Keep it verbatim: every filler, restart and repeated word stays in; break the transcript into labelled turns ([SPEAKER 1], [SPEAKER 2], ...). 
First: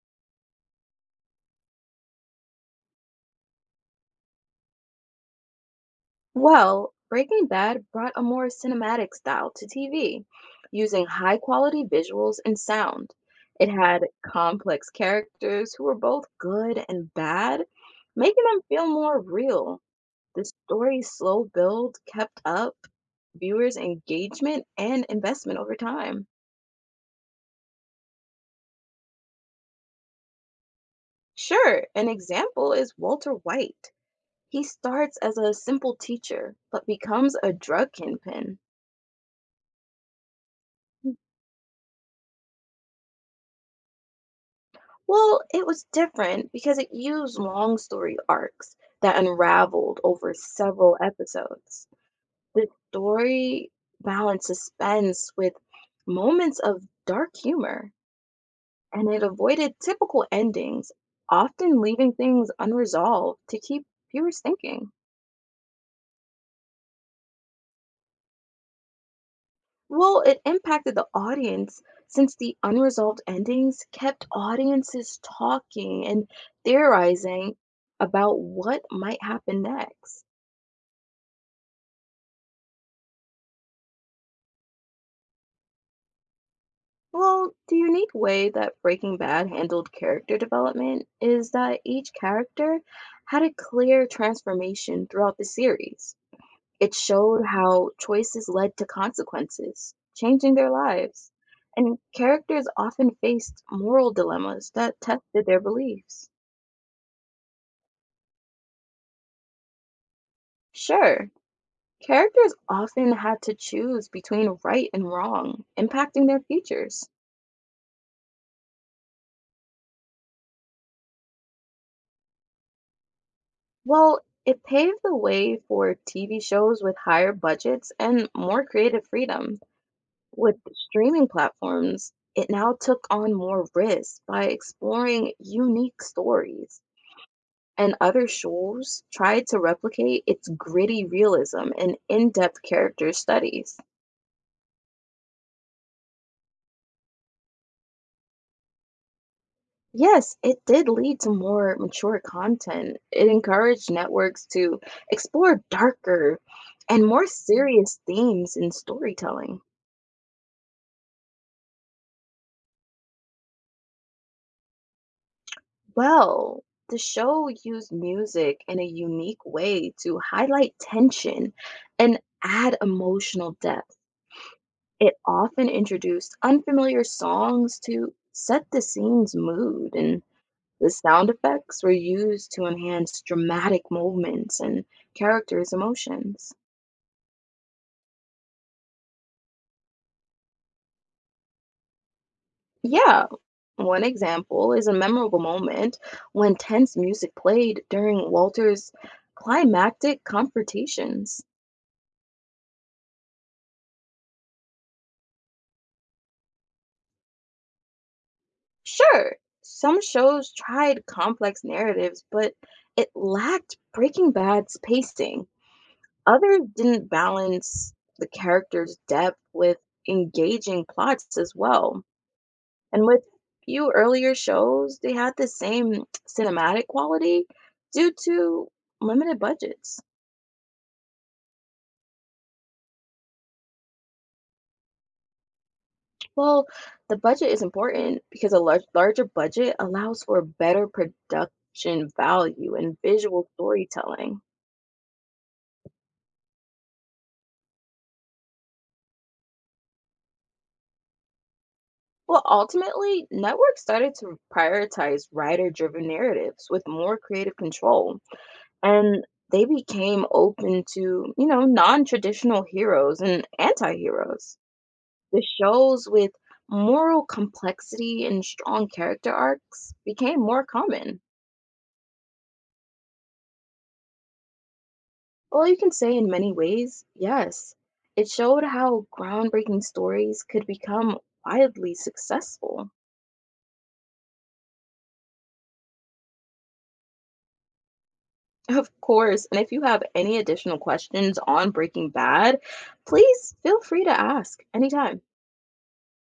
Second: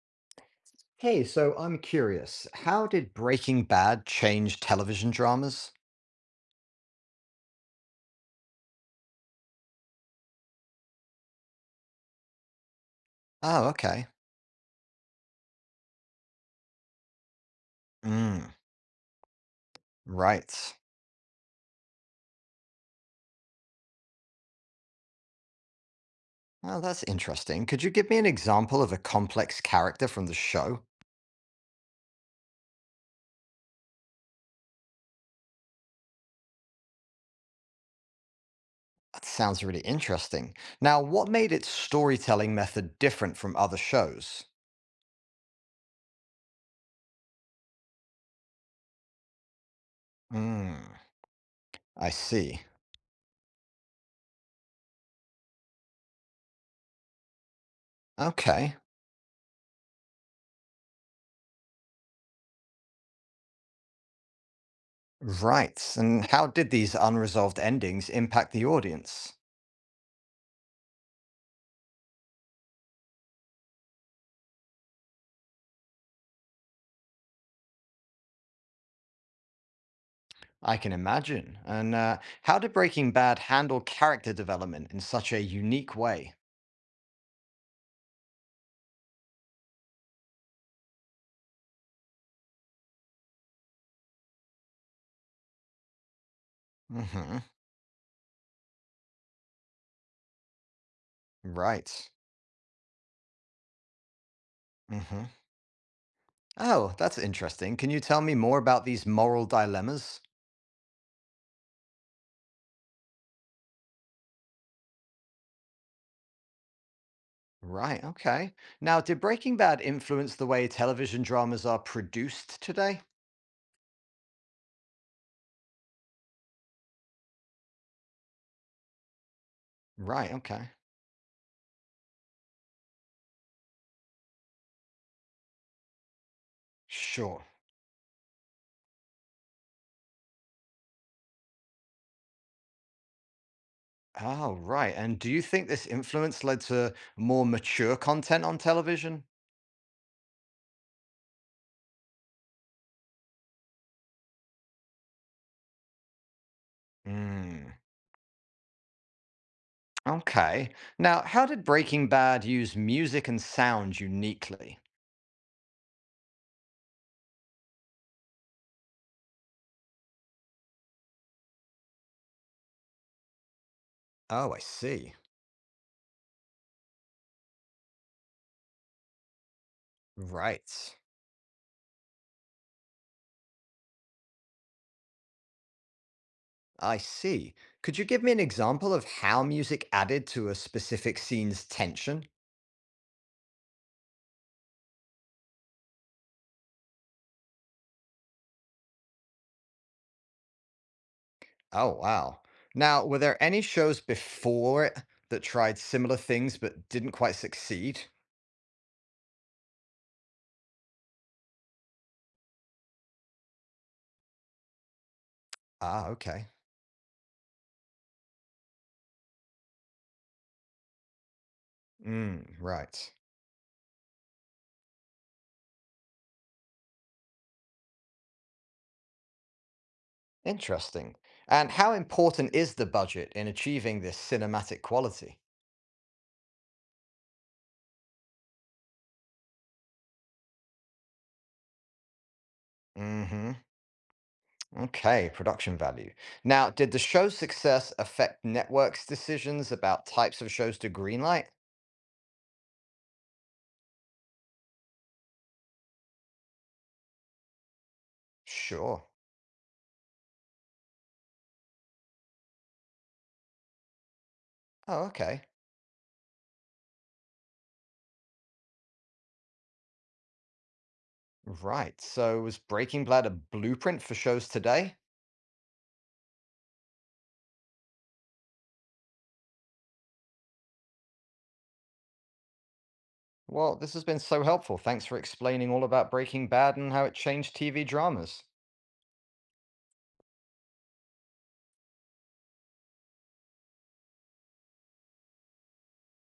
[SPEAKER 1] Hey, so I'm curious, how did Breaking Bad change television dramas?
[SPEAKER 2] Well, Breaking Bad brought a more cinematic style to T V, using high quality visuals and sound.
[SPEAKER 1] Oh,
[SPEAKER 2] It had
[SPEAKER 1] okay.
[SPEAKER 2] complex characters who were both good and bad, making
[SPEAKER 1] Mm,
[SPEAKER 2] them feel more real. The
[SPEAKER 1] right.
[SPEAKER 2] story's slow build kept up viewers' engagement and investment over time.
[SPEAKER 1] Well, that's interesting. Could you give me an example of a complex character from the show?
[SPEAKER 2] Sure, an example is Walter White. He starts as a simple teacher, but becomes a drug kingpin.
[SPEAKER 1] That sounds really interesting. Now, what made its storytelling method different from other shows?
[SPEAKER 2] Well, it was different because it used long story arcs that unraveled over
[SPEAKER 1] Mm,
[SPEAKER 2] several episodes.
[SPEAKER 1] I see.
[SPEAKER 2] The story balanced suspense with moments of dark humor,
[SPEAKER 1] Okay.
[SPEAKER 2] and it avoided typical endings, often leaving things unresolved to keep viewers thinking.
[SPEAKER 1] Right. And how did these unresolved endings impact the audience?
[SPEAKER 2] Well, it impacted the audience since the unresolved endings kept audiences talking and theorizing about what might happen next.
[SPEAKER 1] I can imagine. And uh, how did Breaking Bad handle character development in such a unique way?
[SPEAKER 2] Well, the unique way that Breaking Bad handled character development is that each character had a clear transformation throughout the series. It
[SPEAKER 1] Hmm.
[SPEAKER 2] showed how choices led to consequences, changing their lives, and
[SPEAKER 1] Right.
[SPEAKER 2] characters often faced moral dilemmas that
[SPEAKER 1] Hmm.
[SPEAKER 2] tested their beliefs.
[SPEAKER 1] Oh, that's interesting. Can you tell me more about these moral dilemmas?
[SPEAKER 2] Sure, characters often had to choose between right and wrong, impacting their futures.
[SPEAKER 1] Right, okay. Now, did Breaking Bad influence the way television dramas are produced today?
[SPEAKER 2] Well, it paved the way for T V shows with higher budgets and more creative freedom.
[SPEAKER 1] Right,
[SPEAKER 2] With
[SPEAKER 1] okay.
[SPEAKER 2] streaming platforms, it now took on more risk by exploring unique stories.
[SPEAKER 1] Sure.
[SPEAKER 2] And other shows tried to replicate its gritty realism and in depth character studies.
[SPEAKER 1] Oh, right. And do you think this influence led to more mature content on television?
[SPEAKER 2] Yes, it did lead to more mature content. It encouraged networks to explore darker and more
[SPEAKER 1] Mm.
[SPEAKER 2] serious themes in storytelling.
[SPEAKER 1] Okay. Now, how did Breaking Bad use music and sound uniquely?
[SPEAKER 2] Well, the show used music in a unique way to highlight tension and add emotional depth.
[SPEAKER 1] Oh, I see.
[SPEAKER 2] It often introduced unfamiliar songs to set the scene's mood, and the
[SPEAKER 1] Right.
[SPEAKER 2] sound effects were used to enhance dramatic movements and characters' emotions.
[SPEAKER 1] I see. Could you give me an example of how music added to a specific scene's tension?
[SPEAKER 2] Yeah, one example is a memorable moment when tense music played during Walter's climactic confrontations.
[SPEAKER 1] Oh, wow. Now, were there any shows before it that tried similar things but didn't quite succeed?
[SPEAKER 2] Sure, some shows tried complex narratives, but it lacked Breaking Bad's pacing.
[SPEAKER 1] Ah, okay.
[SPEAKER 2] Others didn't balance the characters' depth with engaging plots as well.
[SPEAKER 1] Mm,
[SPEAKER 2] And
[SPEAKER 1] right.
[SPEAKER 2] with few earlier shows, they had the same cinematic quality due to limited budgets.
[SPEAKER 1] Interesting. And how important is the budget in achieving this cinematic quality?
[SPEAKER 2] Well, the budget is important because a large, larger budget allows for better production value and visual
[SPEAKER 1] Mm-hmm.
[SPEAKER 2] storytelling.
[SPEAKER 1] Okay, production value. Now, did the show's success affect networks' decisions about types of shows to greenlight?
[SPEAKER 2] Well, ultimately, networks started to prioritize writer driven narratives with more creative control,
[SPEAKER 1] Sure.
[SPEAKER 2] and they became open to, you know, non traditional heroes and anti heroes.
[SPEAKER 1] Oh, okay.
[SPEAKER 2] The shows with moral complexity and strong character arcs became more common.
[SPEAKER 1] Right. So, was Breaking Bad a blueprint for shows today?
[SPEAKER 2] Well, you can say in many ways, yes, it showed how groundbreaking stories could become widely successful.
[SPEAKER 1] Well, this has been so helpful. Thanks for explaining all about Breaking Bad and how it changed T V dramas.
[SPEAKER 2] Of course, and if you have any additional questions on Breaking Bad, please feel free to ask anytime.